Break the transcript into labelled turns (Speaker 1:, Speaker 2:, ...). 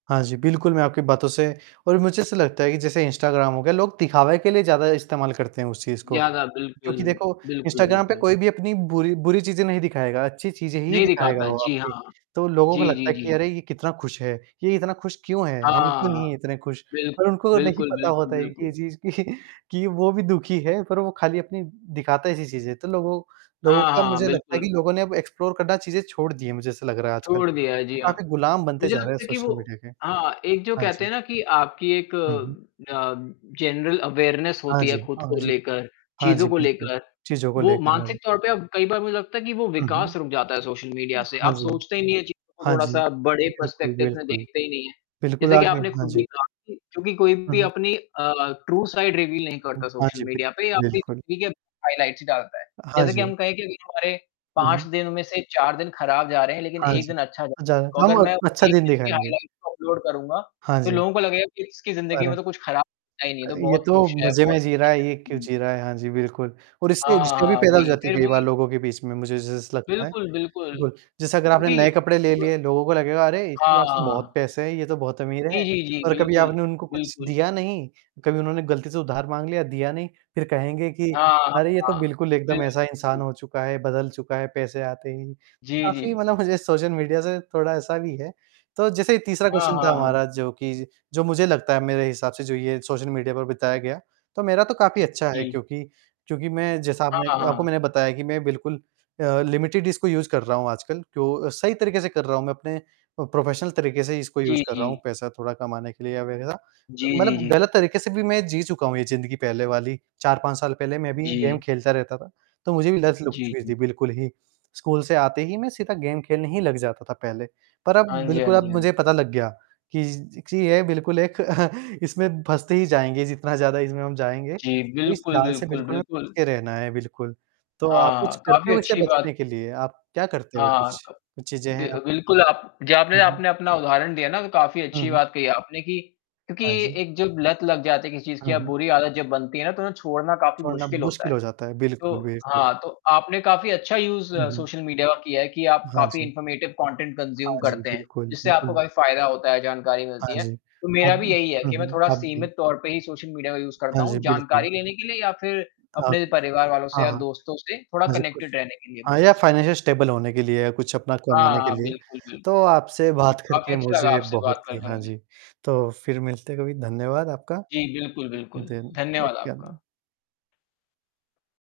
Speaker 1: हाँ जी, बिल्कुल, मैं आपकी बातों से और मुझे ऐसा लगता है कि जैसे इंस्टाग्राम हो गया, लोग दिखावे के लिए ज़्यादा इस्तेमाल करते हैं उस चीज़ को।
Speaker 2: ज़्यादा बिल्कुल।
Speaker 1: क्योंकि देखो,
Speaker 2: बिल्कुल,
Speaker 1: इंस्टाग्राम पे
Speaker 2: बिल्कुल।
Speaker 1: कोई भी अपनी बुरी बुरी चीज़ें नहीं दिखाएगा, अच्छी चीज़ें ही
Speaker 2: नहीं दिखाता
Speaker 1: दिखाएगा
Speaker 2: है,
Speaker 1: वो
Speaker 2: जी
Speaker 1: आपके।
Speaker 2: हाँ।
Speaker 1: तो लोगों को
Speaker 2: जी,
Speaker 1: लगता
Speaker 2: जी,
Speaker 1: है कि
Speaker 2: जी।
Speaker 1: अरे! ये कितना खुश है, ये इतना खुश क्यों है, हम क्यों
Speaker 2: हाँ।
Speaker 1: नहीं हैं इतने खुश?
Speaker 2: बिल्क
Speaker 1: पर उनको नहीं
Speaker 2: बिल्कुल,
Speaker 1: पता
Speaker 2: बिल्कुल,
Speaker 1: होता है कि ये
Speaker 2: बिल्कुल।
Speaker 1: चीज़ कि कि, वो भी दुखी है पर वो खाली अपनी दिखाता ऐसी चीज़ें। तो लोगों, लोगों
Speaker 2: हाँ,
Speaker 1: का
Speaker 2: हाँ,
Speaker 1: मुझे लगता है कि
Speaker 2: बिल्कुल।
Speaker 1: लोगों ने अब एक्सप्लोर करना चीज़ें छोड़ दी है, मुझे ऐसा लग रहा है आजकल।
Speaker 2: छोड़ दिया है, जी हाँ।
Speaker 1: काफ़ी गुलाम बनते
Speaker 2: मुझे
Speaker 1: जा रहे हैं
Speaker 2: लगता है कि
Speaker 1: सोशल
Speaker 2: वो
Speaker 1: मीडिया के।
Speaker 2: हाँ, एक जो
Speaker 1: हाँ
Speaker 2: कहते
Speaker 1: जी।
Speaker 2: हैं ना कि आपकी एक
Speaker 1: हुँ, हुँ।
Speaker 2: अ, जनरल अवेयरनेस
Speaker 1: हाँ
Speaker 2: होती है
Speaker 1: जी,
Speaker 2: खुद
Speaker 1: हाँ
Speaker 2: को
Speaker 1: जी।
Speaker 2: लेकर,
Speaker 1: हाँ जी,
Speaker 2: चीज़ों को
Speaker 1: बिल्कुल।
Speaker 2: लेकर।
Speaker 1: चीज़ों को
Speaker 2: वो
Speaker 1: लेकर आज।
Speaker 2: मानसिक तौर पे अब कई बार मुझे लगता है कि वो
Speaker 1: हुँ, हुँ।
Speaker 2: विकास रुक जाता है सोशल मीडिया से।
Speaker 1: हाँ
Speaker 2: आप
Speaker 1: जी।
Speaker 2: सोचते ही नहीं है चीज़ों को
Speaker 1: हाँ जी।
Speaker 2: थोड़ा-सा बड़े
Speaker 1: बिल्कुल,
Speaker 2: पर्सपेक्टिव में
Speaker 1: बिल्कुल।
Speaker 2: देखते ही नहीं है।
Speaker 1: बिल्कुल
Speaker 2: जैसे कि
Speaker 1: आगे
Speaker 2: आपने
Speaker 1: हाँ
Speaker 2: खुद
Speaker 1: जी।
Speaker 2: भी कहा था कि क्योंकि कोई
Speaker 1: हुँ,
Speaker 2: भी
Speaker 1: हुँ।
Speaker 2: अपनी अ, ट्रू साइड रिवील नहीं करता
Speaker 1: हाँ
Speaker 2: सोशल
Speaker 1: जी, बि
Speaker 2: मीडिया पे या अपनी
Speaker 1: बिल्कुल।
Speaker 2: हकीकत हाइलाइट्स डालता है।
Speaker 1: हाँ
Speaker 2: जैसे कि
Speaker 1: जी।
Speaker 2: हम कहें कि अभी जो हमारे,
Speaker 1: हुँ,
Speaker 2: 5
Speaker 1: हुँ।
Speaker 2: दिनों में से 4 दिन खराब जा रहे हैं लेकिन
Speaker 1: हाँ
Speaker 2: 1
Speaker 1: जी।
Speaker 2: दिन अच्छा जा
Speaker 1: अ, जा रहा
Speaker 2: को
Speaker 1: तो
Speaker 2: अगर
Speaker 1: हम
Speaker 2: मैं
Speaker 1: अच्छा
Speaker 2: 1
Speaker 1: दिन
Speaker 2: दिन की
Speaker 1: दिखाएँगे।
Speaker 2: हाइलाइट्स अपलोड करूँगा,
Speaker 1: हाँ
Speaker 2: तो
Speaker 1: जी।
Speaker 2: लोगों को लगेगा कि इसकी ज़िंदगी
Speaker 1: अरे!
Speaker 2: में तो कुछ खराब होता ही नहीं,
Speaker 1: अ,
Speaker 2: ये तो
Speaker 1: ये
Speaker 2: बहुत
Speaker 1: तो
Speaker 2: खुश है,
Speaker 1: मज़े
Speaker 2: बहुत
Speaker 1: में जी रहा
Speaker 2: खुश
Speaker 1: है,
Speaker 2: है,
Speaker 1: ये क्यों
Speaker 2: हुँ।
Speaker 1: जी रहा है? हाँ जी बिल्कुल। और इससे
Speaker 2: हाँ,
Speaker 1: [unintelligible] भी
Speaker 2: हाँ,
Speaker 1: पैदा हो
Speaker 2: वही,
Speaker 1: जाती है
Speaker 2: फिर
Speaker 1: कई बार
Speaker 2: वही
Speaker 1: लोगों के बीच में मुझे जै जैसा लगता है।
Speaker 2: बिल्कुल, बिल्कुल।
Speaker 1: कुछ जैसा अगर आपने
Speaker 2: क्योंकि
Speaker 1: नए कपड़े ले
Speaker 2: ब
Speaker 1: लिए, लोगों को लगेगा अरे! इसके पास तो बहुत
Speaker 2: हाँ।
Speaker 1: पैसे हैं, ये तो बहुत अमीर है।
Speaker 2: जी, जी, जी,
Speaker 1: पर कभी
Speaker 2: बिल्कुल।
Speaker 1: आपने उनको कुछ
Speaker 2: बिल्कुल।
Speaker 1: दिया नहीं, कभी उन्होंने गलती से उधार माँग लिया, दिया नहीं, फिर कहेंगे कि,
Speaker 2: हाँ, हाँ,
Speaker 1: अरे! ये तो
Speaker 2: हाँ।
Speaker 1: बिल्कुल एकदम ऐसा इंसान
Speaker 2: बिल्कुल।
Speaker 1: हो चुका है, बदल चुका है पैसे आते ही,
Speaker 2: जी,
Speaker 1: काफ़ी
Speaker 2: जी।
Speaker 1: मतलब मुझे सोशल मीडिया से थोड़ा ऐसा भी है। तो जैसे तीसरा
Speaker 2: हाँ,
Speaker 1: क्वेश्चन था
Speaker 2: हाँ, हाँ।
Speaker 1: हमारा जो कि ज जो मुझे लगता है मेरे हिसाब से जो ये सोशल मीडिया पर बिताया गया। तो मेरा तो काफ़ी अच्छा है
Speaker 2: जी।
Speaker 1: क्योंकि, क्योंकि मैं जैसा
Speaker 2: हाँ
Speaker 1: आपने
Speaker 2: हाँ,
Speaker 1: आपको
Speaker 2: हाँ।
Speaker 1: मैंने बताया कि मैं बिल्कुल अ, लिमिटेड इसको यूज़ कर रहा हूँ आजकल। क्यों सही तरीके से कर रहा हूँ मैं अपने अ, प्रोफेशनल तरीके से इसको यूज़
Speaker 2: जी,
Speaker 1: कर रहा हूँ
Speaker 2: जी।
Speaker 1: पैसा थोड़ा कमाने के लिए या वगैरह। अ,
Speaker 2: जी, जी,
Speaker 1: मतलब
Speaker 2: जी।
Speaker 1: गलत तरीके से भी मैं जी चुका हूँ ये ज़िंदगी पहले वाली, 4-5 साल पहले मैं भी गेम
Speaker 2: जी।
Speaker 1: खेलता रहता था, तो मुझे भी लत लग
Speaker 2: जी,
Speaker 1: चुकी थी
Speaker 2: जी।
Speaker 1: बिल्कुल ही। स्कूल से आते ही मैं सीधा गेम खेलने ही लग जाता था पहले। पर अब
Speaker 2: हाँ जी, हाँ
Speaker 1: बिल्कुल
Speaker 2: जी,
Speaker 1: अब
Speaker 2: हाँ
Speaker 1: मुझे
Speaker 2: जी।
Speaker 1: पता लग गया, कि ज कि यह बिल्कुल एक इसमें फँसते ही जाएँगे जितना ज़्यादा इसमें हम जाएँगे,
Speaker 2: जी,
Speaker 1: इस
Speaker 2: बिल्कुल,
Speaker 1: जाल से
Speaker 2: बिल्कुल,
Speaker 1: बिल्कुल हमें बच
Speaker 2: बिल्कुल।
Speaker 1: के रहना है, बिल्कुल। तो आप कुछ
Speaker 2: हाँ,
Speaker 1: करते
Speaker 2: काफ़ी
Speaker 1: हो इसे
Speaker 2: अच्छी बात
Speaker 1: बचने के लिए? आप क्या करते हो
Speaker 2: हाँ,
Speaker 1: कुछ
Speaker 2: क
Speaker 1: चीज़ें हैं
Speaker 2: दे अ,
Speaker 1: आप?
Speaker 2: बिल्कुल आप जी आपने
Speaker 1: हुँ, हुँ।
Speaker 2: आपने अपना उदाहरण दिया ना तो काफ़ी
Speaker 1: हुँ,
Speaker 2: अच्छी
Speaker 1: हुँ।
Speaker 2: बात कही आपने कि, क्योंकि
Speaker 1: हाँ जी।
Speaker 2: एक जब लत लग जाती है किसी चीज़ की
Speaker 1: हुँ,
Speaker 2: या
Speaker 1: हुँ।
Speaker 2: बुरी आदत जब बनती है ना तो उन्हें छोड़ना काफ़ी
Speaker 1: छोड़ना
Speaker 2: मुश्किल होता
Speaker 1: मुश्किल
Speaker 2: है।
Speaker 1: हो जाता है। बिल्कुल,
Speaker 2: तो,
Speaker 1: बिल्कुल।
Speaker 2: हाँ तो आपने काफ़ी अच्छा यूज़
Speaker 1: हुँ, हुँ।
Speaker 2: सोशल मीडिया का किया है कि आप
Speaker 1: हाँ
Speaker 2: काफ़ी
Speaker 1: जी।
Speaker 2: इन्फॉर्मेटिव कंटेंट कंज़्यूम
Speaker 1: हाँ जी,
Speaker 2: करते हैं,
Speaker 1: बिल्कुल,
Speaker 2: जिससे आपको
Speaker 1: बिल्कुल।
Speaker 2: काफ़ी फ़ायदा होता है, जानकारी
Speaker 1: हाँ
Speaker 2: मिलती है।
Speaker 1: जी।
Speaker 2: तो मेरा भी
Speaker 1: अब
Speaker 2: यही है
Speaker 1: हुँ,
Speaker 2: कि मैं
Speaker 1: हुँ,
Speaker 2: थोड़ा
Speaker 1: आप भी।
Speaker 2: सीमित तौर पे ही सोशल मीडिया का यूज़ करता
Speaker 1: हाँ जी,
Speaker 2: हूँ,
Speaker 1: बिल्कुल।
Speaker 2: जानकारी लेने के लिए या फिर
Speaker 1: हाँ,
Speaker 2: अपने
Speaker 1: कुछ
Speaker 2: परिवार वालों से
Speaker 1: हाँ,
Speaker 2: या
Speaker 1: हाँ।
Speaker 2: दोस्तों से थोड़ा
Speaker 1: हाँ जी, कुछ
Speaker 2: कनेक्टेड रहने के लिए
Speaker 1: हाँ, या
Speaker 2: बस।
Speaker 1: फाइनेंशियल स्टेबल होने के लिए या कुछ अपना
Speaker 2: हाँ,
Speaker 1: कमाने के
Speaker 2: हाँ,
Speaker 1: लिए।
Speaker 2: बिल्कुल, बिल्कुल।
Speaker 1: तो आपसे बात
Speaker 2: काफ़ी
Speaker 1: करके
Speaker 2: अच्छा लगा
Speaker 1: मुझे
Speaker 2: आपसे
Speaker 1: बहुत
Speaker 2: बात
Speaker 1: ही
Speaker 2: करके
Speaker 1: हाँ
Speaker 2: मुझे।
Speaker 1: जी। तो फिर मिलते हैं कभी, धन्यवाद आपका।
Speaker 2: जी, बिल्कुल, बिल्कुल।
Speaker 1: दिन
Speaker 2: धन्यवाद
Speaker 1: [unintelligible]
Speaker 2: आपका।
Speaker 1: आना।